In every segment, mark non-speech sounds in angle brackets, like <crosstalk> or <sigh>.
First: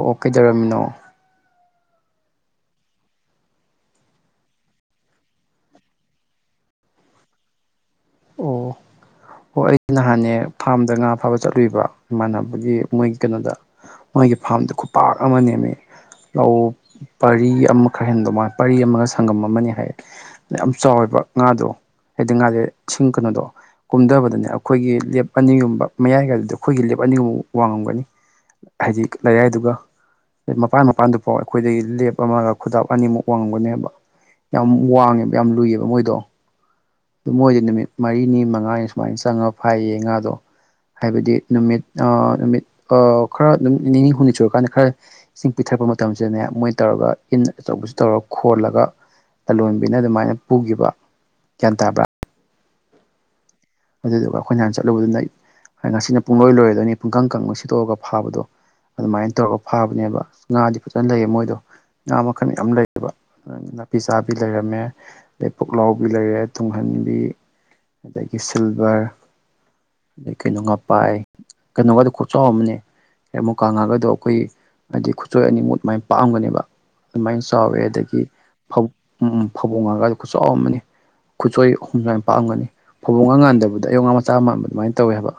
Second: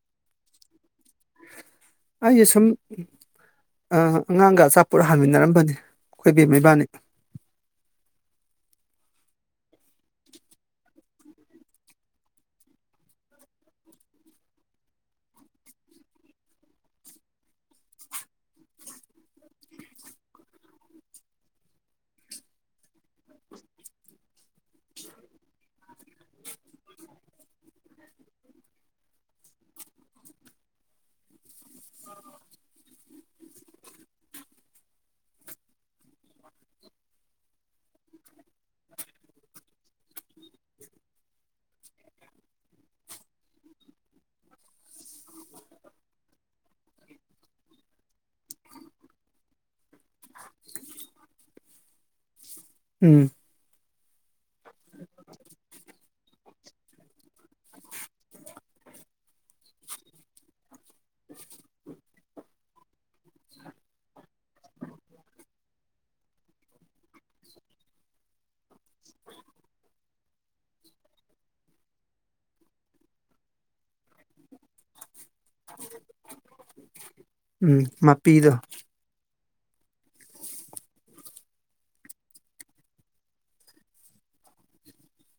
ꯑꯣ ꯀꯩꯗꯧꯔꯝꯃꯤꯅꯣ ꯑꯩꯁꯦ ꯁꯨꯝ ꯑ ꯑꯉꯥꯡꯒ ꯑꯆꯥꯄꯣꯠ ꯍꯥꯟꯃꯤꯟꯅꯔꯝꯕꯅꯦ ꯑꯩꯈꯣꯏ ꯕꯦꯝꯃ ꯏꯕꯥꯟꯅꯤ <unintelligible> ꯍꯣꯏ ꯑꯩ ꯅꯍꯥꯟꯅꯦ ꯐꯥꯝꯗ ꯉꯥ ꯐꯥꯕ ꯆꯠꯂꯨꯏꯕ ꯏꯃꯥꯟꯅꯕꯒꯤ ꯃꯣꯏ ꯀꯩꯅꯣꯗ ꯃꯣꯏꯒꯤ ꯐꯥꯝꯗꯣ ꯈꯨꯄꯥꯛ ꯑꯃꯅꯦ ꯃꯤ ꯂꯧ ꯄꯔꯤ ꯑꯃ ꯈꯔ ꯍꯦꯟꯕ ꯃꯥꯜꯂꯦ ꯄꯔꯤ ꯑꯃꯒ ꯁꯪꯉꯝ ꯑꯃꯅꯦ ꯍꯥꯏꯌꯦ ꯌꯥꯝ ꯆꯥꯎꯋꯦꯕ ꯉꯥꯗꯣ ꯍꯥꯏꯗꯤ ꯉꯥꯁꯦ ꯢꯁꯤꯡ ꯀꯩꯅꯣꯗꯣ ꯀꯨꯝꯗꯕꯗꯅꯦ ꯑꯩꯈꯣꯏꯒꯤ ꯂꯦꯞ ꯑꯅꯤꯒꯨꯝꯕ ꯃꯌꯥꯏꯒꯗꯨ ꯑꯩꯈꯣꯏꯒꯤ ꯂꯦꯞ ꯑꯅꯤꯒꯨꯝꯕ ꯋꯥꯡꯉꯝꯒꯅꯤ ꯍꯥꯏꯗꯤ ꯂꯩꯔꯥꯏꯗꯨꯒ ꯃꯄꯥꯟ ꯃꯄꯥꯟꯗꯨꯐꯥꯎ ꯑꯩꯈꯣꯏꯗꯒꯤ ꯂꯦꯞ ꯑꯃꯒ ꯈꯨꯗꯞ ꯑꯅꯤꯃꯨꯛ ꯋꯥꯡꯉꯝꯒꯅꯦꯕ ꯌꯥꯝ ꯋꯥꯡꯉꯦꯕ ꯌꯥꯝ ꯂꯨꯏꯑꯦꯕ ꯃꯣꯏꯗꯣ ꯃꯣꯏꯗꯤ ꯅꯨꯃꯤꯠ ꯃꯔꯤꯅꯤ ꯃꯉꯥꯅꯤ ꯁꯨꯃꯥꯏ ꯆꯪꯉ ꯐꯥꯢꯌꯦ ꯉꯥꯗꯣ ꯍꯥꯏꯕꯗꯤ ꯅꯨꯃꯤꯠ ꯑꯥ ꯅꯨꯃꯤꯠ ꯑ ꯈꯔꯥ ꯅꯨꯃꯤꯠ ꯅꯤꯅꯤ ꯍꯨꯝꯅꯤ ꯁꯨꯔꯀꯥꯟꯗ ꯈꯔꯥ ꯏꯁꯤꯡ ꯄꯤꯊꯔꯛꯄ ꯃꯇꯝꯁꯤꯗꯅꯦ ꯃꯣꯏ ꯇꯧꯔꯒ ꯏꯟ ꯑꯆꯧꯕꯁꯤ ꯇꯧꯔꯒ ꯈꯣꯜꯂꯒ ꯂꯂꯣꯟꯕꯤꯅ ꯑꯗꯨꯃꯥꯏꯅ ꯄꯨꯈꯤꯕ ꯒꯌꯥꯟ ꯇꯥꯕ꯭ꯔꯥ ꯎꯝ ꯑꯗꯨꯗꯨꯒ ꯑꯩꯈꯣꯏꯅ ꯅꯍꯥꯟ ꯆꯠꯂꯨꯕꯗꯨꯅ ꯉꯁꯤꯅ ꯄꯨꯡꯂꯣꯏ ꯂꯣꯏꯔꯗꯣꯏꯅꯤ ꯄꯨꯡꯀꯪ ꯀꯪꯕ ꯁꯤꯠꯇꯣꯛꯑꯒ ꯐꯥꯕꯗꯣ ꯑꯗꯨꯃꯥꯏꯅ ꯇꯧꯔꯒ ꯐꯥꯕꯅꯦꯕ ꯉꯥꯗꯤ ꯐꯖꯅ ꯂꯩꯌꯦ ꯃꯣꯏꯗꯣ ꯉꯥ ꯃꯈꯜ ꯌꯥꯝ ꯂꯩꯌꯦꯕ ꯑꯗꯨꯅ ꯅꯥꯄꯤ ꯆꯥꯕꯤ ꯂꯩꯔꯝꯃꯦ ꯑꯗꯩ ꯄꯨꯛꯂꯥꯎꯕꯤ ꯂꯩꯔꯦ ꯇꯨꯡꯍꯟꯕꯤ ꯑꯗꯒꯤ ꯁꯤꯜꯚꯔ ꯑꯗꯩ ꯀꯩꯅꯣ ꯉꯄꯥꯏ ꯀꯩꯅꯣꯒꯗꯨ ꯈꯨꯆꯥꯎ ꯑꯃꯅꯦ ꯗꯩ ꯃꯨꯛꯀꯥꯉꯥꯒꯗꯣ ꯈꯣꯏ ꯍꯥꯏꯗꯤ ꯈꯨꯠꯆꯣꯏ ꯑꯅꯤꯃꯨꯠ ꯃꯥꯏꯅ ꯄꯥꯑꯝꯒꯅꯦꯕ ꯑꯗꯨꯃꯥꯏ ꯎꯝ ꯆꯥꯎꯋꯦ ꯑꯗꯒꯤ ꯃꯄꯤꯗꯣ ꯐꯧ ꯑꯨꯝ ꯐꯕꯣꯡꯉꯥꯒꯗꯣ ꯈꯨꯠꯆꯧ ꯑꯃꯅꯤ ꯈꯨꯠꯆꯣꯏ ꯑꯍꯨꯝ ꯑꯗꯥꯏꯃꯨꯛ ꯄꯥꯛꯑꯝꯒꯅꯤ ꯐꯕꯣꯡꯉꯥ ꯃꯥꯟꯗꯕꯗ ꯑꯌꯣꯛ ꯉꯥ ꯃꯆꯥ ꯃꯥꯟꯕ ꯑꯗꯨꯃꯥꯏꯅ ꯇꯧꯋꯦ ꯍꯥꯏꯕ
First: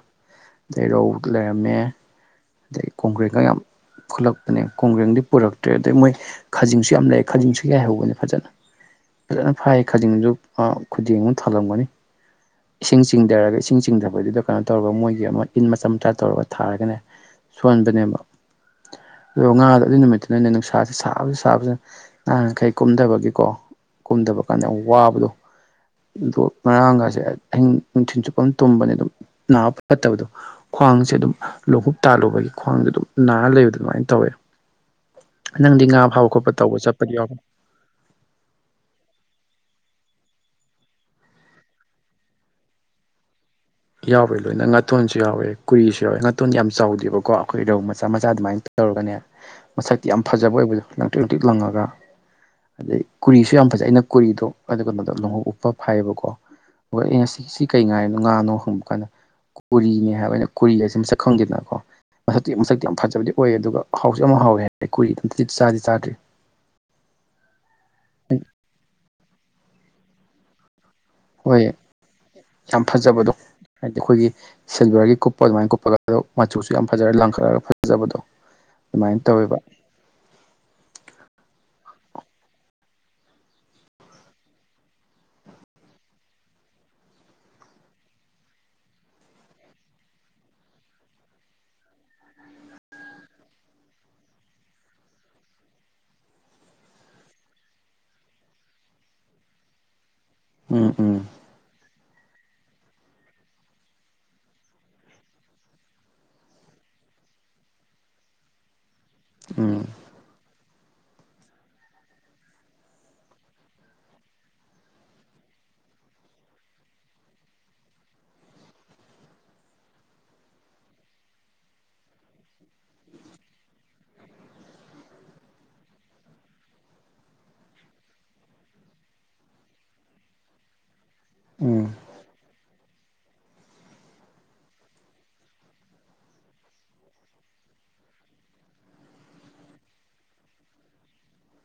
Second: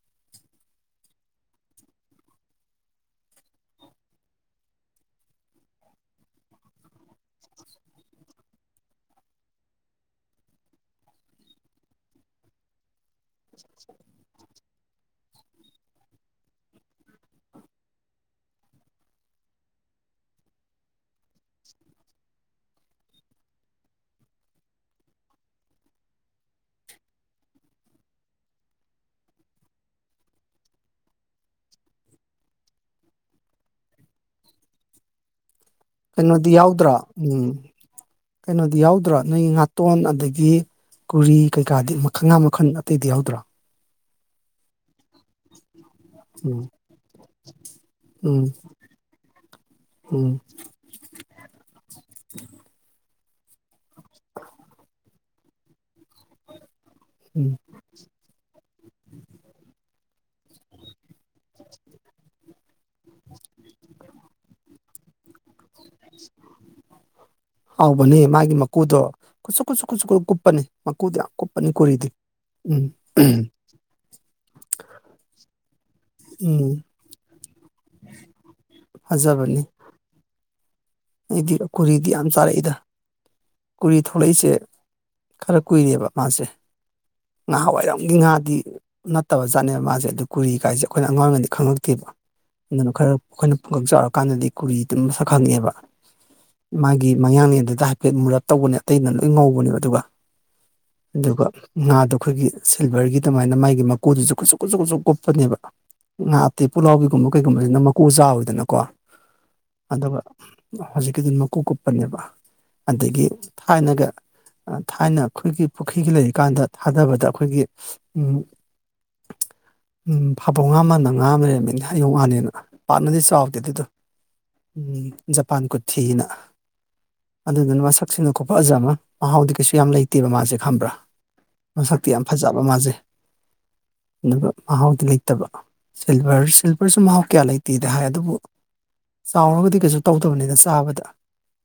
ꯑꯗꯩ ꯔꯧ ꯂꯩꯔꯝꯃꯦ ꯑꯗꯩ ꯀꯣꯡꯒꯔ꯭ꯦꯡꯒ ꯌꯥꯝ ꯈꯨꯠꯂꯛꯄꯅꯦ ꯀꯣꯡꯒ꯭ꯔꯦꯡꯗꯤ ꯄꯨꯔꯛꯇ꯭ꯔꯦ ꯑꯗꯩ ꯃꯣꯏ ꯈꯥꯖꯤꯡꯁꯨ ꯌꯥꯝ ꯂꯩ ꯈꯥꯖꯤꯡꯁꯨ ꯌꯥꯏꯍꯧꯕꯅꯦ ꯐꯖꯅ ꯐꯖꯅ ꯐꯥꯏꯌꯦ ꯈꯖꯤꯡꯁꯨ ꯑꯥ ꯈꯨꯗꯦꯡ ꯑꯃ ꯊꯜꯂꯝꯒꯅꯤ ꯏꯁꯤꯡ ꯆꯤꯡꯙꯔꯒ ꯏꯁꯤꯡ ꯆꯤꯡꯙꯕꯖꯤꯗ ꯀꯩꯅꯣ ꯇꯧꯔꯒ ꯃꯣꯏꯒꯤ ꯑꯃ ꯏꯟ ꯃꯆꯥ ꯃꯆꯥ ꯇꯧꯔꯒ ꯊꯥꯔꯒꯅꯦ ꯁꯣꯟꯕꯅꯦꯕ ꯑꯗꯨꯒ ꯉꯥꯗꯣ ꯑꯗꯨꯏ ꯅꯨꯃꯤꯠꯇꯨꯅ ꯅꯦ ꯅꯨꯡꯁꯥꯁꯦ ꯁꯥꯕꯁꯤ ꯁꯥꯕꯁꯤꯅ ꯅꯍꯥꯟꯈꯩ ꯀꯨꯝꯗꯕꯒꯤꯀꯣ ꯀꯨꯝꯗꯕ ꯀꯥꯟꯗ ꯌꯥꯝ ꯋꯥꯕꯗꯣ ꯑꯗꯣ ꯉꯔꯥꯡꯒꯁꯦ ꯑꯍꯤꯡ ꯅꯨꯡꯊꯤꯟ ꯆꯨꯞꯄ ꯑꯃ ꯇꯨꯝꯕꯅꯦ ꯑꯗꯨꯝ ꯅꯥꯕ ꯐꯠꯇꯕꯗꯣ ꯈ꯭ꯋꯥꯡꯁꯦ ꯑꯗꯨꯝ ꯂꯣꯡꯍꯨꯞ ꯇꯥꯜꯂꯨꯕꯒꯤ ꯈ꯭ꯋꯥꯡꯖꯦ ꯑꯗꯨꯝ ꯅꯥꯔ ꯂꯩꯕꯗꯣ ꯑꯗꯨꯃꯥꯏꯅ ꯇꯧꯋꯦ ꯅꯪꯗꯤ ꯉꯥ ꯐꯥꯕ ꯈꯣꯠꯄ ꯀꯩꯅꯣꯗꯤ ꯇꯧꯕ ꯌꯥꯎꯗ꯭ꯔꯣ ꯆꯠꯄꯗꯤ ꯌꯥꯎ ꯎꯝ ꯀꯩꯅꯣꯗꯤ ꯌꯥꯎꯗ꯭ꯔꯣ ꯅꯣꯏꯒꯤ ꯉꯥꯇꯣꯟ ꯑꯗꯒꯤ ꯀꯨꯔꯤ ꯀꯩꯀꯥꯗꯤ ꯃꯈꯟ ꯉꯥ ꯃꯈꯜ ꯑꯇꯩꯗꯤ ꯌꯥꯎꯗ꯭ꯔꯣ ꯌꯥꯎꯋꯦ ꯂꯣꯏꯅ ꯉꯥꯇꯣꯟꯁꯨ ꯌꯥꯎꯔꯦ ꯀꯨꯔꯤꯁꯨ ꯌꯥꯎꯋꯦ ꯉꯥꯇꯣꯟꯗꯤ ꯎꯝ ꯌꯥꯝ ꯆꯥꯎꯗꯦꯕꯀꯣ ꯑꯩꯈꯣꯏ ꯔꯧ ꯃꯆꯥ ꯃꯆꯥ ꯎꯝ ꯑꯗꯨꯃꯥꯏꯅ ꯇꯧꯔꯒꯅꯦ ꯃꯁꯛꯇꯤ ꯌꯥꯝ ꯎꯝ ꯐꯖꯕ ꯑꯣꯏꯕꯗꯣ ꯂꯪꯇ꯭ꯔꯤꯛ ꯂꯪꯇ꯭ꯔꯤꯛ ꯂꯪꯉꯒ ꯑꯗꯩ ꯀꯨꯔꯤꯁꯨ ꯌꯥꯝ ꯐꯖꯩ ꯑꯩꯅ ꯀꯨꯔꯤꯗꯣ ꯑꯗꯨ ꯒꯨꯝꯕꯗꯣ ꯂꯣꯡꯎꯞ ꯎꯞꯄ ꯐꯥꯏꯌꯦꯕꯀꯣ ꯍꯣꯏ ꯑꯩꯅ ꯎꯝ ꯁꯤ ꯀꯩ ꯉꯥꯏꯔꯤꯅꯣ ꯉꯥꯅꯣ ꯍꯪꯕ ꯀꯥꯟꯗ ꯀꯨꯔꯤꯅꯦ ꯍꯥꯏꯕ ꯑꯩꯅ ꯀꯨꯔꯤꯒꯁꯦ ꯃꯁꯛ ꯈꯪꯗꯦꯗꯅꯀꯣ ꯃꯁꯛꯇꯤ ꯃꯁꯛꯇꯤ ꯌꯥꯝ ꯐꯖꯕꯗꯤ ꯑꯣꯏꯌꯦ ꯑꯗꯨꯒ ꯍꯥꯎꯁꯨ ꯌꯥꯝ ꯍꯥꯎꯋꯦ ꯍꯥꯏ ꯑꯩ ꯀꯨꯔꯤꯗꯨꯗꯤ ꯑꯝꯇꯗꯤ ꯆꯥꯗꯤ ꯆꯥꯗ꯭ꯔꯤ ꯍꯥꯎꯕꯅꯦ ꯃꯥꯒꯤ ꯃꯀꯨꯗꯣ ꯀꯨꯁꯨ ꯀꯨꯁꯨ ꯀꯨꯁꯨ ꯀꯨꯞ ꯀꯨꯞꯄꯅꯦ ꯃꯀꯨꯗꯤ ꯌꯥꯝ ꯀꯨꯞꯄꯅꯤ ꯍꯣꯏ ꯀꯨꯔꯤꯗꯤ ꯎꯝ ꯌꯥꯝ ꯐꯖꯕꯗꯣ ꯍꯥꯏꯗꯤ ꯑꯩꯈꯣꯏꯒꯤ ꯁꯤꯜꯚꯔꯒꯤ ꯀꯨꯞꯄ ꯑꯗꯨꯃꯥꯏꯅ ꯀꯨꯞꯄꯒ ꯑꯗꯣ ꯃꯆꯨꯁꯨ ꯎꯝ ꯌꯥꯝ ꯐꯖꯔꯒ ꯂꯪꯈꯠꯂꯒ ꯐꯖꯕꯗꯣ ꯑꯗꯨꯃꯥꯏꯅ ꯇꯧꯋꯦꯕ ꯐꯖꯕꯅꯤ ꯑꯩꯗꯤ ꯀꯨꯔꯤꯗꯤ ꯌꯥꯝ ꯆꯥꯔꯛꯏꯗ ꯀꯨꯔꯤ ꯊꯣꯛꯂꯛꯏꯁꯦ ꯈꯔ ꯀꯨꯏꯔꯦꯕ ꯃꯥꯁꯦ ꯅꯍꯥꯟꯋꯥꯏꯔꯝꯒꯤ ꯉꯥꯗꯤ ꯅꯠꯇꯕ ꯖꯥꯠꯅꯦꯕ ꯃꯥꯁꯦ ꯑꯗꯨ ꯀꯨꯔꯤ ꯀꯥꯏꯁꯦ ꯑꯩꯈꯣꯏꯅ ꯑꯉꯥꯡ ꯑꯣꯏꯔꯤꯉꯩꯗ ꯈꯪꯉꯛꯇꯦꯕ ꯑꯗꯨꯅ ꯈꯔ ꯑꯩꯈꯣꯏꯅ ꯄꯨꯡꯀꯛ ꯆꯥꯎꯔ ꯀꯥꯟꯗꯗꯤ ꯀꯨꯔꯤ ꯑꯗꯨꯝ ꯃꯁꯛ ꯈꯪꯉꯛꯑꯦꯕ ꯃꯥꯒꯤ ꯃꯌꯥꯡꯂꯦꯟꯗꯨꯗ ꯍꯥꯏꯐꯦꯠ ꯃꯨꯔꯞ ꯇꯧꯕꯅꯦ ꯑꯇꯩꯅ ꯂꯣꯏ ꯉꯧꯕꯅꯦ ꯑꯗꯨꯒ ꯎꯝ ꯎꯝ ꯑꯗꯨꯒ ꯉꯥꯗꯣ ꯑꯩꯈꯣꯏꯒꯤ ꯁꯤꯜꯚꯔꯒꯤ ꯑꯗꯨꯃꯥꯏꯅ ꯃꯥꯒꯤ ꯃꯀꯨꯗꯨꯁꯨ ꯀꯨꯁꯨ ꯀꯨꯁꯨ ꯀꯨꯁꯨ ꯀꯨꯞꯄꯅꯦꯕ ꯉꯥꯗꯤ ꯄꯨꯛꯂꯥꯎꯕꯤꯒꯨꯝꯕ ꯀꯩꯒꯨꯝꯕꯁꯤꯅ ꯃꯀꯨ ꯆꯥꯎꯋꯤꯗꯅ ꯀꯣ ꯎꯝ ꯑꯗꯨꯒ ꯍꯧꯖꯤꯛꯀꯤꯗꯤ ꯃꯀꯨ ꯀꯨꯞꯄꯅꯦꯕ ꯑꯗꯒꯤ ꯊꯥꯏꯅꯒ ꯊꯥꯏꯅ ꯑꯩꯈꯣꯏꯒꯤ ꯄꯨꯈ꯭ꯔꯤꯒ ꯂꯩꯔꯤꯀꯥꯟꯗ ꯊꯥꯗꯕꯗ ꯑꯩꯈꯣꯏꯒꯤ ꯎꯝ ꯐꯥꯕꯧ ꯉꯥ ꯃꯥꯟꯕ ꯉꯥ ꯑꯃ ꯂꯩꯔꯝꯒꯅꯤ ꯑꯌꯣꯛ ꯉꯥꯅꯦꯅ ꯄꯥꯛꯅꯗꯤ ꯆꯥꯎꯗꯦ ꯑꯗꯨꯗꯣ ꯎꯝ ꯖꯄꯥꯟ ꯀꯨꯊꯤꯅ ꯑꯗꯨꯗꯨꯅ ꯃꯁꯛ ꯃꯁꯛꯁꯤꯅ ꯈꯨꯐꯖ ꯑꯃ ꯃꯍꯥꯎꯗꯤ ꯀꯩꯁꯨ ꯌꯥꯝ ꯂꯩꯇꯦꯕ ꯃꯥꯁꯦ ꯈꯪꯕ꯭ꯔꯥ ꯎꯝ ꯃꯁꯛꯇꯤ ꯌꯥꯝ ꯐꯖꯕ ꯃꯥꯖꯦ ꯑꯗꯨꯒ ꯃꯍꯥꯎꯗꯤ ꯂꯩꯇꯕ ꯁꯤꯜꯚꯔ ꯁꯤꯜꯚꯔꯁꯨ ꯃꯍꯥꯎ ꯀꯌꯥ ꯂꯩꯇꯦꯗꯤ ꯍꯥꯏ ꯑꯗꯨꯕꯨ ꯆꯥꯎꯔꯒꯗꯤ ꯀꯩꯁꯨ ꯇꯧꯗꯕꯅꯤꯗ ꯆꯥꯕꯗ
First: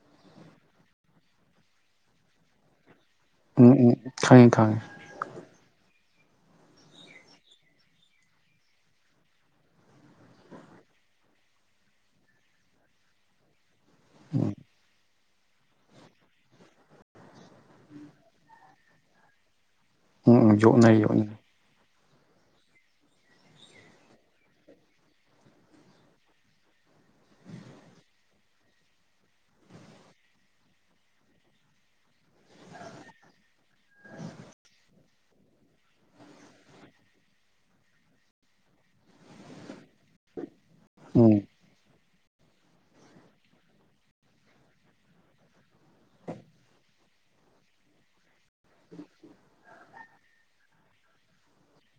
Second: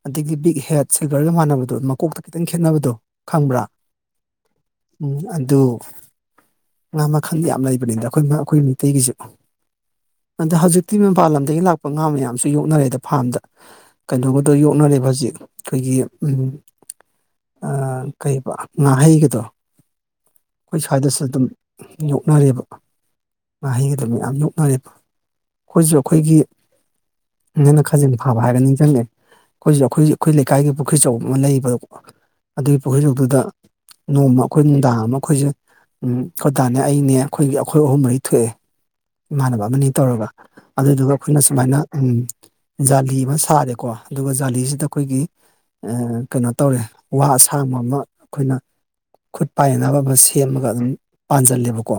ꯑꯗꯒꯤ ꯕꯤꯛ ꯍꯦꯠꯁ ꯁꯤꯜꯚꯔꯒ ꯃꯥꯟꯅꯕꯗꯣ ꯃꯀꯣꯛꯇ ꯈꯤꯇꯪ ꯈꯦꯠꯅꯕꯗꯣ ꯈꯪꯕ꯭ꯔꯥ ꯎꯝ ꯎꯝ ꯈꯪꯉꯦ ꯈꯪꯉꯦ ꯎꯝ ꯑꯗꯨ ꯉꯥ ꯃꯈꯜ ꯌꯥꯝ ꯂꯩꯕꯅꯤꯗ ꯑꯩꯈꯣꯏ ꯑꯩꯈꯣꯏ ꯃꯩꯇꯩꯒꯤꯁꯨ ꯑꯗ ꯍꯧꯖꯤꯛꯇꯤ ꯃꯄꯥꯟ ꯂꯝꯗꯒꯤ ꯂꯥꯛꯄ ꯉꯥ ꯃꯌꯥꯝꯁꯨ ꯌꯣꯛꯅꯔꯦꯗ ꯐꯥꯝꯗ ꯀꯩꯅꯣꯒꯗꯣ ꯎꯝ ꯌꯣꯛꯅꯔꯦꯕ ꯍꯧꯖꯤꯛ ꯑꯩꯈꯣꯏꯒꯤ ꯀꯩꯕ ꯉꯥꯍꯩꯒꯗꯣ ꯎꯝ ꯎꯝ ꯑꯩꯈꯣꯏ ꯌꯣꯛꯅꯩ ꯁ꯭ꯋꯥꯏꯗꯁꯨ ꯌꯣꯛꯅꯩ ꯑꯗꯨꯝ ꯌꯣꯛꯅꯔꯦꯕ ꯉꯥꯍꯩꯒꯗꯣ ꯃꯌꯥꯝ ꯌꯣꯛꯅꯔꯦꯕ ꯑꯩꯈꯣꯏꯁꯨ ꯑꯩꯈꯣꯏꯒꯤ ꯅꯪꯅ ꯈꯖꯤꯡ ꯐꯥꯕ ꯍꯥꯏꯔꯒ ꯅꯤꯡꯖꯤꯡꯉꯦ ꯑꯩꯈꯣꯏꯖꯨ ꯑꯩꯈꯣꯏꯖꯨ ꯑꯩꯈꯣꯏ ꯂꯩꯀꯥꯏꯒꯤ ꯄꯨꯈ꯭ꯔꯤ ꯑꯆꯧꯕ ꯑꯃ ꯂꯩꯕꯀꯣ ꯑꯗꯨꯒꯤ ꯄꯨꯈ꯭ꯔꯤ ꯑꯆꯧꯕꯗꯨꯨꯗ ꯅꯣꯡꯃ ꯑꯩꯈꯣꯏ ꯅꯨꯡꯗꯥꯡ ꯑꯃ ꯑꯩꯈꯣꯏꯁꯦ ꯎꯝ ꯑꯩꯈꯣꯏ ꯀꯥꯅꯦ ꯑꯩꯅꯦ ꯑꯩꯈꯣꯏꯒꯤ ꯑꯩꯈꯣꯏ ꯑꯍꯨꯝ ꯃꯔꯤ ꯊꯣꯛꯑꯦ ꯏꯃꯥꯟꯅꯕ ꯑꯃ ꯑꯅꯤ ꯇꯧꯔꯒ ꯑꯗꯨꯗꯨꯒ ꯎꯝ ꯑꯩꯈꯣꯏꯅ ꯁꯨꯃꯥꯏꯅ ꯎꯝ ꯖꯥꯂꯤ ꯑꯃ ꯁꯥꯔꯦꯀꯣ ꯑꯗꯨꯒ ꯖꯥꯂꯤꯁꯤꯗ ꯑꯩꯈꯣꯏꯒꯤ ꯀꯩꯅꯣ ꯇꯧꯔꯦ ꯋꯥ ꯑꯁꯥꯡꯕ ꯑꯃ ꯑꯩꯈꯣꯏꯅ ꯈꯨꯠ ꯄꯥꯏꯅꯅꯕ ꯑꯃ ꯁꯦꯝꯃꯒ ꯑꯗꯨꯝ ꯄꯥꯟꯁꯤꯜꯂꯦꯕꯀꯣ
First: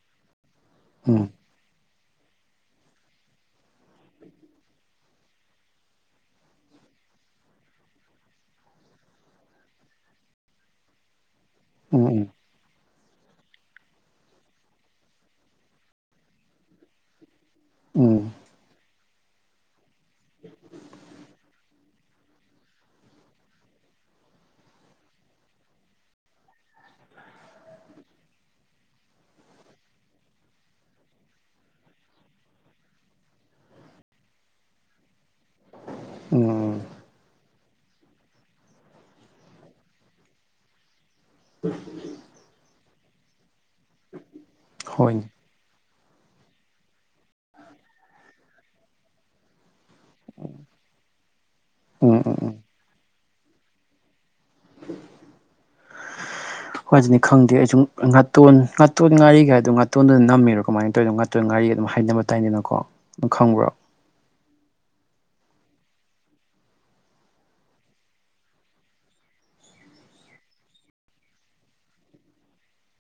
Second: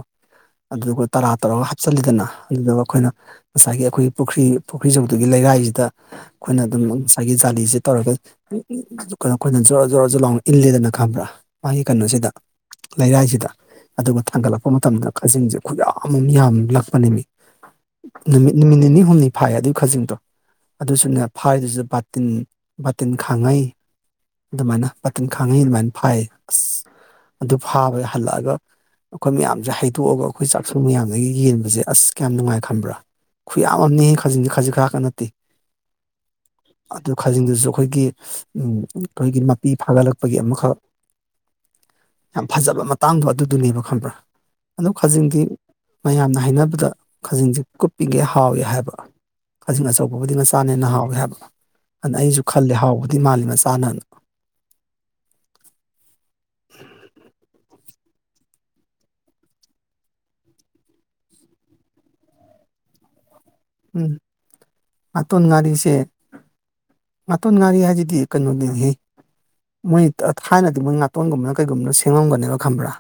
ꯑꯗꯨꯗꯨꯒ ꯎꯝ ꯇꯔꯥ ꯇꯧꯔꯒ ꯍꯥꯞꯆꯤꯜꯂꯦꯗꯅ ꯑꯗꯨꯗꯨꯒ ꯑꯩꯈꯣꯏꯅ ꯉꯁꯥꯏꯒꯤ ꯑꯩꯈꯣꯏꯒꯤ ꯄꯨꯈ꯭ꯔꯤ ꯄꯨꯈ꯭ꯔꯤ ꯑꯆꯧꯕꯗꯨꯒꯤ ꯂꯩꯔꯥꯏꯁꯤꯗ ꯑꯩꯈꯣꯏꯅ ꯑꯗꯨꯝ ꯉꯁꯥꯏꯒꯤ ꯖꯥꯂꯤꯁꯦ ꯇꯧꯔꯒ ꯀꯩꯅꯣ ꯑꯩꯈꯣꯏꯅ ꯖꯣꯔ ꯖꯣꯔ ꯂꯥꯎꯅ ꯏꯜꯂꯦꯗꯅ ꯈꯪꯕ꯭ꯔꯥ ꯃꯥꯒꯤ ꯎꯝ ꯎꯝ ꯀꯩꯅꯣꯁꯤꯗ ꯂꯩꯔꯥꯏꯁꯤꯗ ꯑꯗꯨꯒ ꯊꯥꯡꯒꯠꯂꯛꯄ ꯃꯇꯝꯗ ꯈꯥꯖꯤꯡꯁꯦ ꯈꯨꯌꯥꯝ ꯑꯃ ꯌꯥꯝ ꯂꯛꯄꯅꯦꯃꯦ ꯎꯝ ꯅꯨꯃꯤꯠ ꯅꯨꯃꯤꯠ ꯅꯤꯅꯤ ꯍꯨꯝꯅꯤ ꯐꯥꯏ ꯑꯗꯨꯒꯤ ꯈꯖꯤꯡꯗꯣ ꯑꯗꯨꯁꯨ ꯐꯥꯏꯗꯨꯁꯨ ꯕꯥꯇꯤꯟ ꯕꯥꯇꯤꯟ ꯈꯥꯡꯉꯩ ꯑꯗꯨꯃꯥꯏꯅ ꯕꯥꯇꯤꯟ ꯈꯥꯡꯉꯤ ꯑꯗꯨꯃꯥꯏꯅ ꯐꯥꯏꯌꯦ ꯑꯁ ꯑꯗꯨ ꯐꯥꯕ ꯍꯜꯂꯛꯑꯒ ꯑꯩꯈꯣꯏ ꯃꯌꯥꯝꯁꯦ ꯍꯩꯗꯣꯛꯑꯒ ꯑꯩꯈꯣꯏ ꯆꯥꯛꯁꯪ ꯃꯌꯥꯝꯗꯒꯤ ꯌꯦꯟꯕꯁꯦ ꯑꯁ ꯀꯌꯥꯝ ꯅꯨꯡꯉꯥꯏ ꯈꯪꯕ꯭ꯔꯥ ꯈꯨꯌꯥꯝ ꯑꯃꯅꯦꯍꯦ ꯈꯖꯤꯛꯖꯦ ꯈꯖꯤꯛ ꯈꯔꯛꯀ ꯅꯠꯇꯦ ꯎꯝ ꯑꯗꯨ ꯈꯥꯖꯤꯡꯗꯨꯁꯨ ꯑꯩꯈꯣꯏꯒꯤ ꯎꯝ ꯑꯩꯈꯣꯏꯒꯤ ꯃꯄꯤ ꯐꯥꯒꯠꯂꯛꯄꯒꯤ ꯑꯃꯈꯛ ꯌꯥꯝ ꯐꯖꯕ ꯃꯇꯥꯡꯗꯣ ꯑꯗꯨꯗꯨꯅꯦꯕ ꯈꯪꯕ꯭ꯔꯥ ꯑꯗꯨ ꯍꯣꯏꯅꯦ ꯈꯖꯤꯡꯗꯤ ꯃꯌꯥꯝꯅ ꯍꯥꯏꯅꯕꯗ ꯈꯖꯤꯡꯁꯦ ꯀꯨꯞꯄꯤꯒꯩ ꯍꯥꯎꯋꯦ ꯍꯥꯏꯕ ꯈꯖꯤꯡ ꯑꯆꯧꯕꯕꯨꯗꯤ ꯃꯆꯥꯅ ꯍꯦꯟꯅ ꯍꯥꯎꯋꯦ ꯍꯥꯏꯕ ꯑꯗꯨꯅ ꯎꯝ ꯎꯝ ꯑꯩꯁꯨ ꯎꯝ ꯈꯜꯂꯦ ꯍꯥꯎꯕꯗꯤ ꯃꯥꯜꯂꯤ ꯃꯆꯥꯅꯅ ꯍꯣꯏ ꯑꯗꯨꯅꯤ ꯈꯪꯗꯦ ꯑꯩꯁꯨꯨꯝ ꯉꯥꯇꯣꯟ ꯉꯥꯇꯣꯟ ꯉꯥꯔꯤꯒꯥꯏꯗꯣ ꯉꯥꯇꯣꯟꯗꯨꯅ ꯅꯝꯃꯤꯔꯣ ꯀꯃꯥꯏꯅ ꯇꯧꯔꯤꯅꯣ ꯉꯥꯔꯤ ꯑꯗꯨꯝ ꯍꯥꯏꯅꯕ ꯇꯥꯏꯅꯦꯅꯀꯣ ꯑꯗꯨ ꯈꯪꯕ꯭ꯔꯣ ꯎꯝ ꯉꯥꯇꯣꯟ ꯉꯥꯔꯤꯁꯦ ꯉꯥꯇꯣꯟ ꯉꯥꯔꯤ ꯍꯥꯏꯖꯤꯗꯤ ꯀꯩꯅꯣꯗꯨꯅꯤꯍꯦ ꯃꯣꯏ ꯊꯥꯏꯅꯗꯤ ꯃꯣꯏ ꯉꯥꯇꯣꯟꯒꯨꯝꯕꯅ ꯀꯩꯒꯨꯝꯕꯅ ꯁꯦꯝꯃꯝꯒꯅꯦꯕ ꯈꯝꯕ꯭ꯔꯥ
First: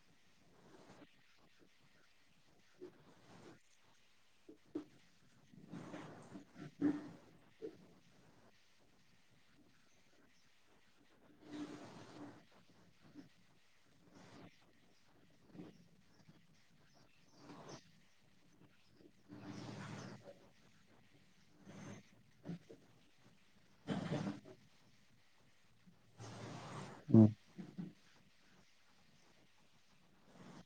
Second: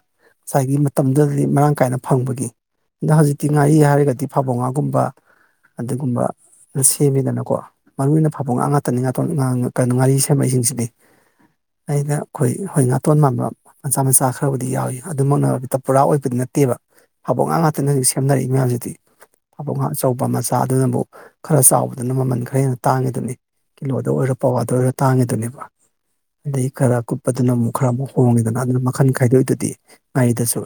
ꯉꯁꯥꯏꯒꯤ ꯃꯇꯝꯗꯨꯗꯗꯤ ꯃꯔꯥꯡ ꯀꯥꯏꯅ ꯐꯪꯕꯒꯤ ꯑꯗ ꯍꯧꯖꯤꯛꯇꯤ ꯉꯥꯔꯤ ꯍꯥꯏꯔꯒꯗꯤ ꯐꯕꯣꯡꯉꯥꯒꯨꯝꯕ ꯑꯗꯨꯒꯨꯝꯕ ꯅ ꯁꯦꯝꯃꯦꯗꯅꯀꯣ ꯃꯔꯨ ꯑꯣꯏꯅ ꯐꯕꯣꯡꯉꯥꯥ ꯉꯥꯇꯅꯦ ꯉꯥꯇꯣꯟ ꯉꯥꯉ ꯀꯅꯣ ꯉꯥꯔꯤ ꯁꯦꯝꯃꯛꯏꯖꯤꯡꯖꯤꯗꯤ ꯑꯩꯅ ꯑꯩꯈꯣꯏ ꯍꯣꯏ ꯉꯥꯇꯣꯟ ꯃꯥꯟꯕ ꯃꯆꯥ ꯃꯆꯥ ꯈꯔꯕꯨꯗꯤ ꯌꯥꯎꯏ ꯑꯗꯨꯃꯛꯅ ꯄꯨꯔꯥ ꯑꯣꯏꯕꯗꯤ ꯅꯠꯇꯦꯕ ꯍꯥꯕꯣꯡꯉꯥ ꯉꯥꯇꯅꯦ ꯍꯧꯖꯤꯛ ꯁꯦꯝꯅꯔꯤ ꯃꯌꯥꯝꯖꯤꯗꯤ ꯍꯥꯕꯣꯡꯉꯥ ꯑꯆꯧꯕ ꯃꯆ ꯑꯗꯨꯅꯕꯨ ꯈꯔ ꯆꯥꯎꯕꯗꯨꯅ ꯃꯃꯟ ꯈꯔ ꯍꯦꯟꯅ ꯇꯥꯡꯉꯤꯗꯨꯅꯤ ꯀꯤꯂꯣꯗ ꯑꯣꯏꯔꯣ ꯄꯋꯥꯗ ꯑꯣꯏꯔꯣ ꯇꯥꯡꯉꯤꯗꯨꯅꯦꯕ ꯑꯗꯩ ꯈꯔ ꯎꯝ ꯀꯨꯞꯄꯗꯨꯅ ꯑꯃꯨꯛ ꯈꯔ ꯑꯃꯨꯛ ꯍꯣꯡꯉꯤꯗꯅ ꯑꯗꯨꯅ ꯃꯈꯟ ꯈꯥꯏꯗꯣꯛꯏꯗꯨꯗꯤ ꯉꯥꯔꯤꯗꯁꯨ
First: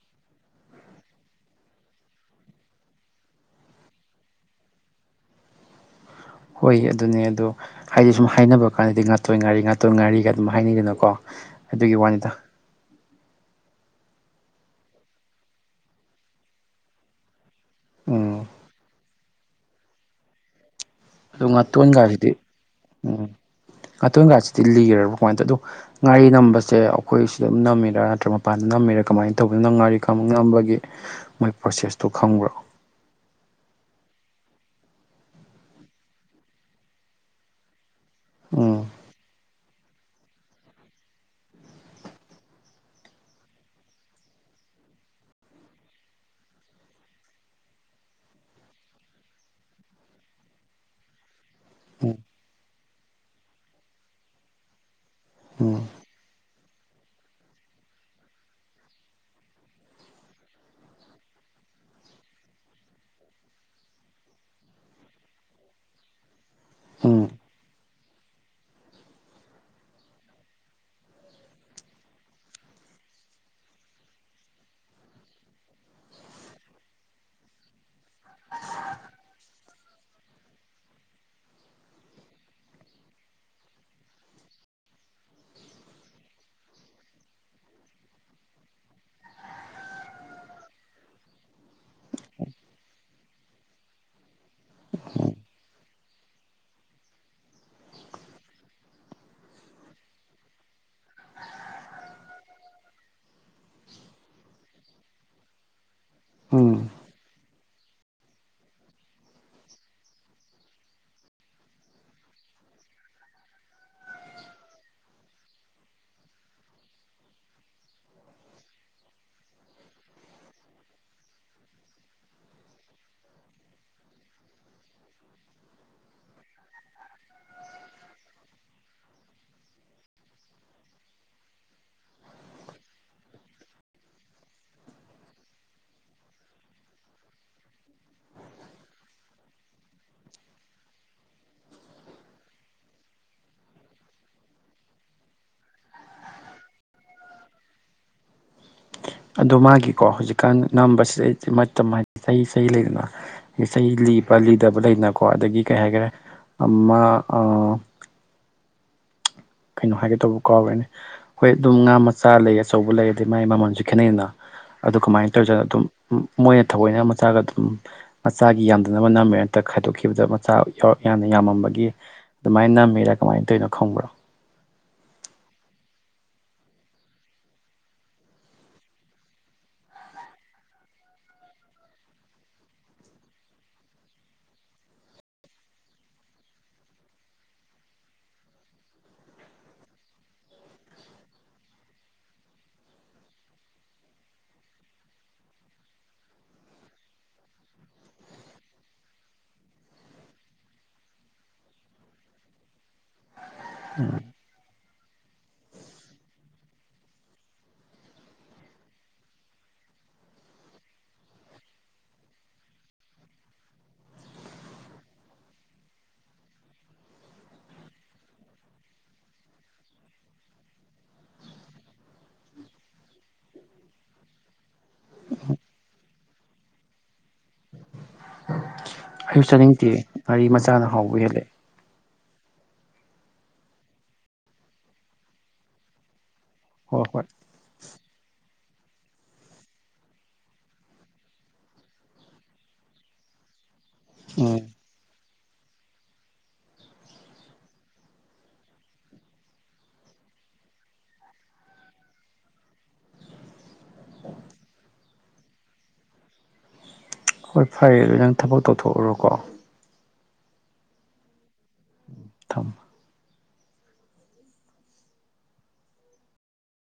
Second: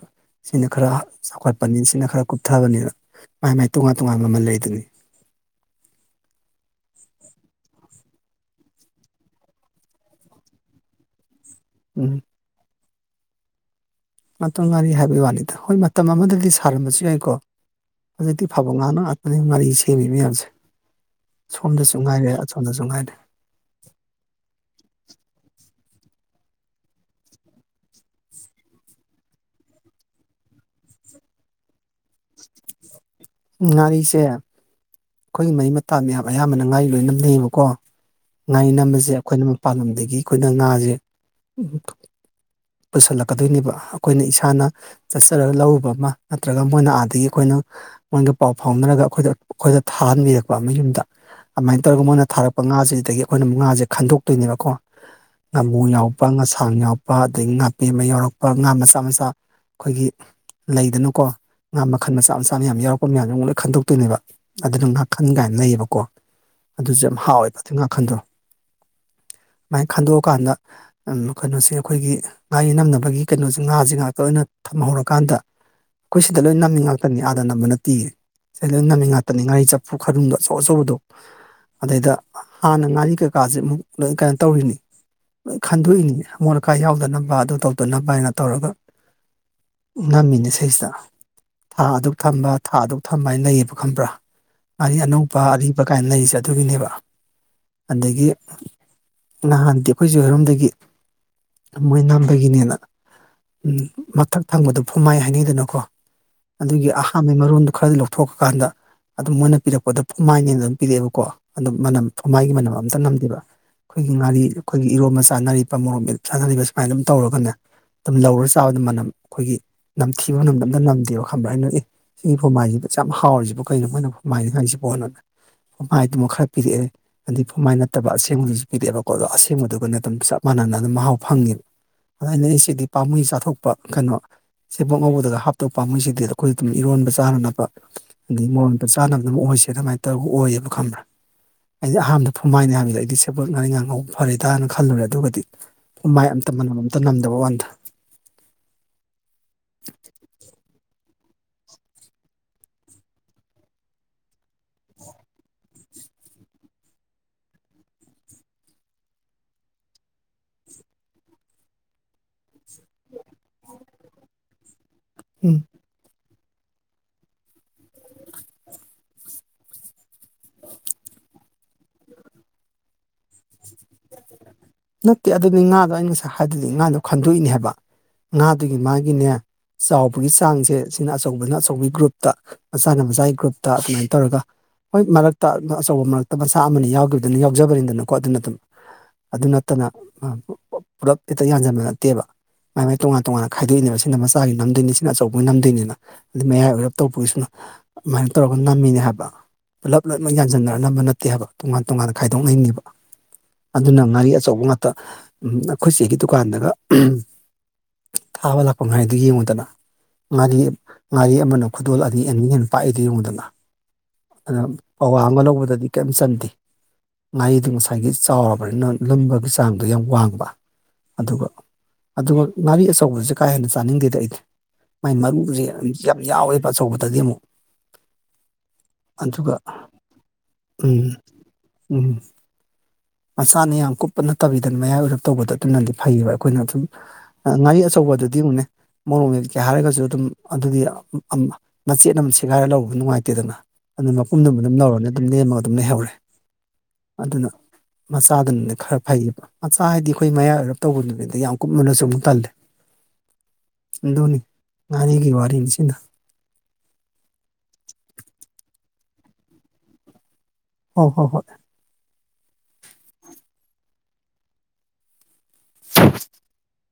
ꯁꯤꯅ ꯈꯔ ꯆꯥꯎꯈꯠꯄꯅꯤ ꯁꯤꯅ ꯈꯔ ꯀꯨꯞꯊꯕꯅꯤꯅ ꯃꯥꯏ ꯃꯥꯏ ꯇꯣꯉꯥꯟ ꯇꯣꯉꯥꯟꯕ ꯃꯃꯜ ꯂꯩꯗꯨꯅꯤ ꯍꯣꯏ ꯑꯗꯨꯅꯦ ꯑꯗꯣ ꯍꯥꯏꯗꯤ ꯁꯨꯝ ꯍꯥꯏꯅꯕ ꯀꯥꯟꯗꯗꯤ ꯉꯥꯇꯣꯟ ꯉꯥꯔꯤ ꯉꯥꯇꯣꯟ ꯉꯥꯔꯤꯒ ꯑꯗꯨꯝ ꯍꯥꯏꯅꯩꯗꯅꯀꯣ ꯑꯗꯨꯒꯤ ꯎꯝ ꯋꯥꯅꯤꯗ ꯉꯥꯛꯇꯣꯟ ꯉꯥꯔꯤ ꯍꯥꯏꯕꯩ ꯋꯥꯅꯤꯗ ꯍꯣꯏ ꯃꯇꯝ ꯑꯃꯗꯗꯤ ꯁꯥꯔꯝꯕꯁꯨ ꯌꯥꯏꯀꯣ ꯎꯝ ꯍꯧꯖꯤꯛꯇꯤ ꯐꯕꯣꯡꯉꯥꯅ ꯉꯥꯇꯅꯤ ꯉꯥꯔꯤ ꯁꯦꯝꯃꯤ ꯃꯌꯥꯝꯁꯦ ꯑꯗꯨ ꯁꯣꯝꯗꯁꯨ ꯉꯥꯇꯣꯟꯒꯥꯖꯤꯗꯤ ꯉꯥꯏꯔꯦ ꯑꯁꯣꯝꯗꯁꯨ ꯉꯥꯏꯔꯦ ꯎꯝ ꯉꯥꯇꯣꯟꯒꯥꯁꯤꯗꯤ ꯂꯤꯔꯕ ꯀꯃꯥꯏꯟ ꯇꯧ ꯑꯗꯨ <unintelligible> ꯃꯣꯏ ꯄ꯭ꯔꯣꯁꯦꯁꯇꯣ ꯈꯪꯕ꯭ꯔꯣ <inaudible> ꯉꯥꯔꯤꯁꯦ ꯑꯩꯈꯣꯏꯒꯤ ꯃꯔꯤ ꯃꯇꯥ ꯃꯌꯥꯝ ꯑꯌꯥꯝꯕꯅ ꯉꯥꯔꯤ ꯂꯣꯏ ꯅꯝꯅꯩꯑꯕꯀꯣ ꯉꯥꯔꯤ ꯎꯝ ꯅꯝꯕꯁꯦ ꯑꯩꯈꯣꯏꯅ ꯄꯥꯟꯂꯝꯗꯒꯤ ꯑꯩꯈꯣꯏꯅ ꯉꯥꯖꯦ ꯄꯨꯟꯁꯜꯂꯛꯀꯗꯣꯏꯅꯦꯕ ꯑꯩꯈꯣꯏꯅ ꯏꯁꯥꯅ ꯆꯠꯆꯔꯒ ꯂꯧꯔꯨꯕ ꯑꯃ ꯅꯠꯇ꯭ꯔꯒ ꯃꯣꯏꯅ ꯑꯥꯗꯒꯤ ꯑꯩꯈꯣꯏꯅ ꯃꯣꯏꯒ ꯄꯥꯎ ꯐꯥꯎꯅꯔꯒ ꯑꯩꯈꯣꯏꯗ ꯑꯩꯈꯣꯏꯗ ꯊꯥꯍꯟꯕꯤꯔꯛꯄ ꯑꯃ ꯌꯨꯝꯗ ꯑꯗꯨꯃꯥꯏꯟ ꯇꯧꯔꯒ ꯎꯝ ꯃꯣꯏꯅ ꯊꯥꯔꯛꯄ ꯉꯥꯁꯤꯗꯒꯤ ꯑꯩꯈꯣꯏꯅ ꯉꯥꯁꯦ ꯈꯟꯗꯣꯛꯇꯣꯏꯅꯦꯕꯀꯣ ꯎꯝ ꯉꯥꯃꯨ ꯌꯥꯎꯕ ꯉꯁꯥꯡ ꯌꯥꯎꯕ ꯑꯗꯩ ꯉꯥꯄꯦꯝꯃ ꯌꯥꯎꯔꯛꯄ ꯉꯥ ꯃꯆꯥ ꯃꯆꯥ ꯑꯩꯈꯣꯏꯒꯤ ꯂꯩꯗꯅꯀꯣ ꯉꯥ ꯃꯈꯟ ꯃꯆꯥ ꯃꯆꯥ ꯃꯌꯥꯝ ꯌꯥꯎꯔꯛꯄ ꯃꯌꯥꯝꯗꯣ ꯑꯃꯨꯛ ꯂꯣꯏ ꯈꯟꯗꯣꯛꯇꯣꯏꯅꯦꯕ ꯑꯗꯨꯅ ꯉꯥꯈꯟ ꯀꯥꯏꯅ ꯂꯩꯌꯦꯕꯀꯣ ꯑꯗꯨꯖꯨ ꯌꯥꯝ ꯎꯝ ꯍꯥꯎꯋꯦꯕ ꯑꯗꯨ ꯉꯥꯈꯟꯗꯣ ꯃꯥꯏ ꯈꯟꯗꯣꯛꯑꯀꯥꯟꯗ ꯑꯝ ꯀꯩꯅꯣꯁꯦ ꯑꯩꯈꯣꯏꯒꯤ ꯉꯥꯔꯤ ꯅꯝꯅꯕꯒꯤ ꯀꯩꯅꯣꯖꯦ ꯉꯥꯖꯦ ꯉꯥꯛꯇ ꯑꯣꯏꯅ ꯊꯝꯍꯧꯔꯀꯥꯟꯗ ꯑꯩꯈꯣꯏ ꯁꯤꯗ ꯂꯣꯏ ꯅꯝꯃꯤ ꯉꯥꯛꯇꯅꯤ ꯑꯥꯗ ꯅꯝꯕ ꯅꯠꯇꯤꯌꯦ ꯁꯤꯗ ꯂꯣꯏ ꯅꯝꯃꯤ ꯉꯥꯛꯇꯅꯤ ꯉꯥꯔꯤ ꯆꯐꯨ ꯈꯔꯨꯡꯗꯣ ꯑꯆꯧ ꯑꯆꯧꯕꯗꯣ ꯑꯗꯩꯗ ꯍꯥꯟꯅ ꯉꯥꯔꯤ ꯀꯩꯀꯥꯖꯦ ꯑꯃꯨꯛ ꯂꯣꯏ ꯀꯩꯅꯣ ꯇꯧꯔꯤꯅꯦ ꯂꯣꯏ ꯈꯟꯗꯣꯛꯏꯅꯤ ꯑꯃꯣꯠ ꯑꯀꯥꯏ ꯌꯥꯎꯗꯅꯕ ꯑꯗꯨ ꯇꯧꯗꯅꯕꯅꯥ ꯇꯧꯔꯒ ꯅꯝꯃꯤꯅꯦ ꯁꯩꯁꯤꯗ ꯊꯥ ꯑꯗꯨꯛ ꯊꯝꯕ ꯊꯥ ꯑꯗꯨꯛ ꯊꯝꯕꯅ ꯂꯩꯌꯦꯕ ꯈꯪꯕ꯭ꯔꯥ ꯉꯥꯔꯤ ꯑꯅꯧꯕ ꯑꯔꯤꯕ ꯀꯥꯏꯅ ꯂꯩꯖꯦ ꯑꯗꯨꯒꯤꯅꯦꯕ ꯑꯗꯒꯤ ꯅꯍꯥꯟꯗꯤ ꯑꯩꯈꯣꯏꯆꯦ ꯍꯣꯏꯔꯣꯝꯗꯒꯤ ꯃꯣꯏ ꯅꯝꯕꯒꯤꯅꯦꯅ ꯃꯊꯛ ꯊꯪꯕꯗꯣ ꯐꯨꯃꯥꯏ ꯍꯥꯏꯅꯩꯗꯅꯀꯣ ꯎꯝ ꯑꯗꯨꯒꯤ ꯑꯍꯥꯟꯕꯩ ꯃꯔꯣꯟꯗꯨ ꯈꯔꯗꯤ ꯂꯧꯊꯣꯛꯈꯀꯥꯟꯗ ꯑꯗꯨ ꯃꯣꯏꯅ ꯄꯤꯔꯛꯄꯗ ꯐꯨꯃꯥꯏꯅꯦꯅ ꯑꯗꯨꯝ ꯄꯤꯔꯛꯑꯦꯕꯀꯣ ꯑꯗꯨꯝ ꯃꯅꯝ ꯐꯨꯃꯥꯏꯒꯤ ꯃꯅꯝ ꯑꯝꯇ ꯅꯝꯗꯦꯕ ꯑꯩꯈꯣꯏꯒꯤ ꯉꯥꯔꯤ ꯑꯩꯈꯣꯏꯒꯤ ꯏꯔꯣꯝꯕ ꯆꯥꯅꯔꯤꯕ ꯃꯣꯔꯣꯛ ꯃꯦꯠꯄ ꯆꯥꯅꯔꯤꯕ ꯁꯨꯃꯥꯏꯅ ꯑꯗꯨꯝ ꯇꯧꯔꯒꯅꯦ ꯑꯗꯨꯝ ꯂꯧꯔ ꯆꯥꯕꯗ ꯃꯅꯝ ꯑꯩꯈꯣꯏꯒꯤ ꯅꯝꯊꯤꯕ ꯃꯅꯝ ꯑꯝꯇ ꯅꯝꯗꯦꯕ ꯈꯪꯕ꯭ꯔ ꯑꯩꯅ ꯑꯦ ꯁꯤꯒꯤ ꯐꯨꯝꯃꯥꯏꯖꯤꯗꯤ ꯑꯁꯨꯛꯌꯥꯝ ꯍꯥꯎꯔꯤꯖꯤꯕꯣ ꯀꯩꯅꯣ ꯃꯣꯏꯅ ꯐꯨꯝꯃꯥꯏꯅꯤ ꯍꯥꯏꯖꯤꯕꯣꯅ ꯐꯨꯃꯥꯏꯗꯨꯃꯨꯛ ꯈꯔ ꯄꯤꯔꯛꯑꯦ ꯑꯗꯨ ꯐꯨꯝꯃꯥꯏ ꯅꯠꯇꯕ ꯑꯁꯦꯡꯕꯗꯨꯖꯨ ꯄꯤꯔꯛꯑꯦꯕꯀꯣ ꯑꯗꯣ ꯑꯁꯦꯡꯗꯨꯒꯅ ꯑꯗꯨꯝ ꯆꯞ ꯃꯥꯟꯅꯅ ꯑꯗꯨꯝ ꯃꯍꯥꯎ ꯐꯪꯉꯦꯕ ꯑꯩ ꯅꯣꯏ ꯁꯤꯗꯤ ꯄꯥꯝꯃꯨꯏ ꯆꯥꯊꯣꯛꯄ ꯀꯩꯅꯣ ꯁꯦꯕꯣꯠ ꯉꯧꯕꯗꯒ ꯍꯥꯞꯇꯧ ꯄꯥꯝꯃꯨꯏ ꯁꯤꯗꯤ ꯑꯩꯈꯣꯏ ꯑꯗꯨꯝ ꯏꯔꯣꯟꯕ ꯆꯥꯅꯅꯕ ꯑꯗꯩ ꯃꯣꯔꯣꯛ ꯃꯦꯠꯄ ꯆꯥꯅꯕ ꯑꯗꯨꯝ ꯑꯣꯏꯁꯦꯅ ꯑꯃꯥꯏ ꯇꯧꯔꯒ ꯑꯣꯏꯌꯦꯕ ꯈꯪꯕ꯭ꯔꯥ ꯑꯩꯗꯤ ꯑꯍꯥꯟꯕꯗ ꯐꯨꯝꯃꯥꯏꯅꯦ ꯍꯥꯏꯕꯗꯨꯗ ꯑꯩꯗꯤ ꯁꯦꯕꯣꯠ ꯉꯥꯔꯤꯟꯒꯥ ꯉꯧꯕ ꯐꯔꯦꯗꯥꯅ ꯈꯜꯂꯨꯔꯦ ꯑꯗꯨꯒꯗꯤ ꯐꯨꯝꯃꯥꯏ ꯑꯝꯇ ꯃꯅꯝ ꯑꯝꯇ ꯅꯝꯗꯕ ꯋꯥꯟꯗ ꯑꯗꯣ ꯃꯥꯒꯤꯀꯣ ꯍꯧꯖꯤꯛꯀꯥꯟ ꯅꯝꯕꯁꯦ ꯑꯩꯗꯤ ꯃꯇꯝ ꯍꯥꯏꯗꯤ ꯆꯍꯤ ꯆꯍꯤ ꯂꯩꯗꯅ ꯆꯍꯤ ꯂꯤꯕ ꯂꯤꯗꯕ ꯂꯩꯗꯅꯀꯣ ꯑꯗꯒꯤ ꯀꯩ ꯍꯥꯏꯒꯔꯦ ꯑꯃ ꯑꯥ ꯀꯩꯅꯣ ꯍꯥꯏꯒꯦ ꯇꯧꯕ ꯀꯥꯎꯔꯦꯅꯦ ꯍꯣꯏ ꯑꯗꯨꯝ ꯉꯥ ꯃꯆꯥ ꯂꯩ ꯑꯆꯧꯕ ꯂꯩ ꯑꯗꯩ ꯃꯥꯥꯏ ꯃꯃꯜꯖꯨ ꯈꯦꯠꯅꯩꯅ ꯑꯗꯨ ꯀꯃꯥꯏ ꯎꯝ ꯇꯧꯖꯠꯅꯣ ꯑꯗꯨꯝ ꯃꯣꯏꯅ ꯊꯑꯣꯏꯅ ꯃꯆꯥꯒ ꯑꯗꯨꯝ ꯃꯆꯥꯒꯤ ꯌꯥꯝꯗꯅꯕ ꯅꯝꯃꯦ ꯑꯗ ꯈꯥꯏꯗꯣꯛꯈꯤꯕꯗ ꯃꯆꯥ ꯌꯥꯎꯔꯛ ꯌꯥꯝꯅ ꯌꯥꯝꯃꯝꯕꯒꯤ ꯑꯗꯨꯃꯥꯏ ꯅꯝꯃꯤꯔꯥ ꯀꯃꯥꯏ ꯇꯩꯅꯣ ꯈꯪꯕ꯭ꯔꯣ ꯅꯠꯇꯦ ꯑꯗꯨꯅꯤ ꯉꯥꯗꯣ ꯑꯩꯅ ꯉꯁꯥꯏ ꯍꯥꯏꯗꯨꯗꯤ ꯉꯥꯗꯣ ꯈꯟꯗꯣꯛꯏꯅꯦ ꯍꯥꯏꯕ ꯉꯥꯗꯨꯒꯤ ꯃꯥꯒꯤꯅꯦ ꯆꯥꯎꯕꯒꯤ ꯆꯥꯡꯖꯦ ꯁꯤꯅ ꯑꯆꯧꯕꯅ ꯑꯆꯧꯕꯩ ꯒ꯭ꯔꯨꯞꯇ ꯃꯆꯥꯅ ꯃꯆꯥꯒꯤ ꯒ꯭ꯔꯨꯞꯇ ꯑꯗꯨꯃꯥꯏ ꯇꯧꯔꯒ ꯍꯣꯏ ꯃꯔꯛꯇ ꯑꯆꯧꯕ ꯃꯔꯛꯇ ꯃꯆꯥ ꯑꯃꯅꯤ ꯌꯥꯎꯒꯤꯝꯗꯨꯅ ꯌꯥꯎꯖꯕꯅꯤꯗꯅꯀꯣ ꯑꯗꯨꯅ ꯑꯗꯨꯝ ꯑꯗꯨꯅ ꯅꯠꯇꯅ ꯄꯨꯂꯞ ꯍꯦꯛꯇ ꯌꯥꯟꯖꯟꯕ ꯅꯠꯇꯦꯕ ꯃꯥꯏ ꯃꯥꯏ ꯇꯣꯉꯥꯟ ꯇꯣꯉꯥꯟꯅꯥ ꯈꯏꯗꯣꯛꯏꯅꯦꯕ ꯁꯤꯅ ꯃꯆꯥꯒꯤ ꯅꯝꯗꯣꯏꯅꯤ ꯁꯤꯅ ꯑꯆꯧꯕꯒꯤ ꯅꯝꯗꯣꯏꯅꯤꯅ ꯑꯗꯩꯩ ꯃꯌꯥꯏ ꯑꯣꯏꯔꯞ ꯇꯧꯕꯩꯁꯤꯅ ꯑꯃꯥꯏꯅ ꯇꯧꯔꯒ ꯅꯝꯃꯤꯅꯦ ꯍꯥꯏꯕ ꯄꯨꯂꯞ ꯄꯨꯂꯞ ꯂꯣꯏ ꯌꯥꯟꯖꯟꯅꯔ ꯅꯝꯕ ꯅꯠꯇꯦ ꯍꯥꯏꯕ ꯇꯣꯉꯥꯟ ꯇꯣꯉꯥꯟꯅ ꯈꯥꯏꯗꯣꯛꯅꯩꯅꯤꯕ ꯑꯗꯨꯅ ꯉꯥꯔꯤ ꯑꯆꯧꯕ ꯉꯥꯛꯇ ꯑꯩꯈꯣꯏ ꯆꯦꯒꯤ ꯗꯨꯀꯥꯟꯗꯒ ꯊꯥꯕ ꯂꯥꯛꯄ ꯉꯥꯔꯤꯗꯣ ꯌꯦꯡꯉꯣꯗꯅ ꯉꯥꯔꯤ ꯉꯥꯔꯤ ꯑꯃꯅ ꯈꯨꯗꯣꯜ ꯑꯅꯤ ꯑꯅꯤ ꯍꯦꯟꯅ ꯄꯥꯛꯏꯗꯣ ꯌꯦꯡꯉꯨꯗꯅ ꯑꯗ‌ꯣ ꯄꯋꯥ ꯑꯝꯒ ꯂꯧꯕꯗꯗꯤ ꯀꯩꯝ ꯆꯟꯗꯦ ꯉꯥꯏꯗꯨ ꯉꯁꯥꯏꯒꯤ ꯆꯥꯎꯔꯕꯅꯤꯅ ꯂꯨꯝꯕꯒꯤ ꯆꯥꯡꯗꯣ ꯌꯥꯝ ꯋꯥꯡꯕ ꯑꯗꯨꯒ ꯑꯗꯨꯒ ꯉꯥꯔꯤ ꯑꯆꯧꯕꯁꯦ ꯀꯥ ꯍꯦꯟꯅ ꯆꯥꯅꯤꯡꯗꯦꯗꯤ ꯑꯩꯗꯤ ꯃꯥꯏ ꯃꯔꯨꯖ‌ꯦ ꯌꯥꯝ ꯌꯥꯎꯋꯦꯕ ꯑꯆꯧꯕꯗꯗꯤ ꯑꯃꯨꯛ ꯑꯩꯁꯨ ꯑꯗꯨꯒ ꯆꯥꯅꯤꯡꯇꯤꯌ‌ꯦ ꯉꯥꯔꯤ ꯃꯆꯥꯅ ꯎꯝ ꯍꯥꯎꯕ ꯍꯦꯜꯂ‌ꯦ ꯎꯝ ꯃꯆꯥꯅ‌ꯦ ꯌꯥꯝ ꯀꯨꯞꯄ ꯅꯠꯇꯕꯤꯗ ꯃꯌꯥꯏ ꯑꯣꯏꯔꯞ ꯇꯧꯕꯗ ꯑꯗꯨꯅꯗꯤ ꯐꯩꯌꯦꯕ ꯑꯩꯈꯣꯏꯅ ꯑꯗꯨꯨꯝ ꯍꯣꯏ ꯍꯣꯏ ꯑ‌ ꯉꯥꯔꯤ ꯑꯆꯧꯕ ꯑꯗꯨꯗꯤ ꯑꯃꯨꯛꯅꯦ ꯃꯣꯔꯣꯡ ꯃ‌ꯦꯠꯀ‌ꯦ ꯍꯥꯏꯔꯒꯖꯨ ꯑꯗꯨꯝ ꯑꯗꯨꯒꯤ ꯑꯝ ꯃꯆꯦꯠ ꯑꯃ ꯁꯦꯒꯥꯏꯔ ꯂꯧꯕꯗꯨ ꯅꯨꯡꯉꯥꯏꯇꯦꯗꯅ ꯑꯗꯨꯝ ꯃꯄꯨꯝꯗꯨꯃ ꯎꯝ ꯑꯗꯨꯝ ꯂꯧꯔꯅꯤ ꯑꯗꯨꯝ ꯅꯦꯝꯃꯒ ꯑꯗꯨꯝ ꯂꯩꯍꯧꯔꯦ ꯑꯗꯨꯅ ꯃꯆꯥꯗꯨꯅꯗꯤ ꯈꯔ ꯐꯩꯌꯦꯕ ꯃꯆꯥ ꯍꯥꯏꯗꯤ ꯑꯩꯈꯣꯏ ꯃꯌꯥꯏ ꯑꯣꯏꯔꯞ ꯇꯧꯕꯗꯨꯅꯤꯗ ꯌꯥꯝ ꯀꯨꯞꯃꯜꯂꯁꯨ ꯑꯃꯨꯛ ꯇꯜꯂꯤ ꯑꯗꯨꯅꯤ ꯉꯥꯔꯤꯒꯤ ꯋꯥꯔꯤꯟꯁꯤꯅ ꯍꯣꯏ ꯐꯔꯦ ꯑꯗꯨꯗꯤ ꯅꯪ ꯊꯕꯛ ꯇꯧꯊꯣꯛꯎꯔꯣꯀꯣ ꯑꯧ ꯍꯣꯏ ꯍꯣꯏ ꯊꯝꯃꯣ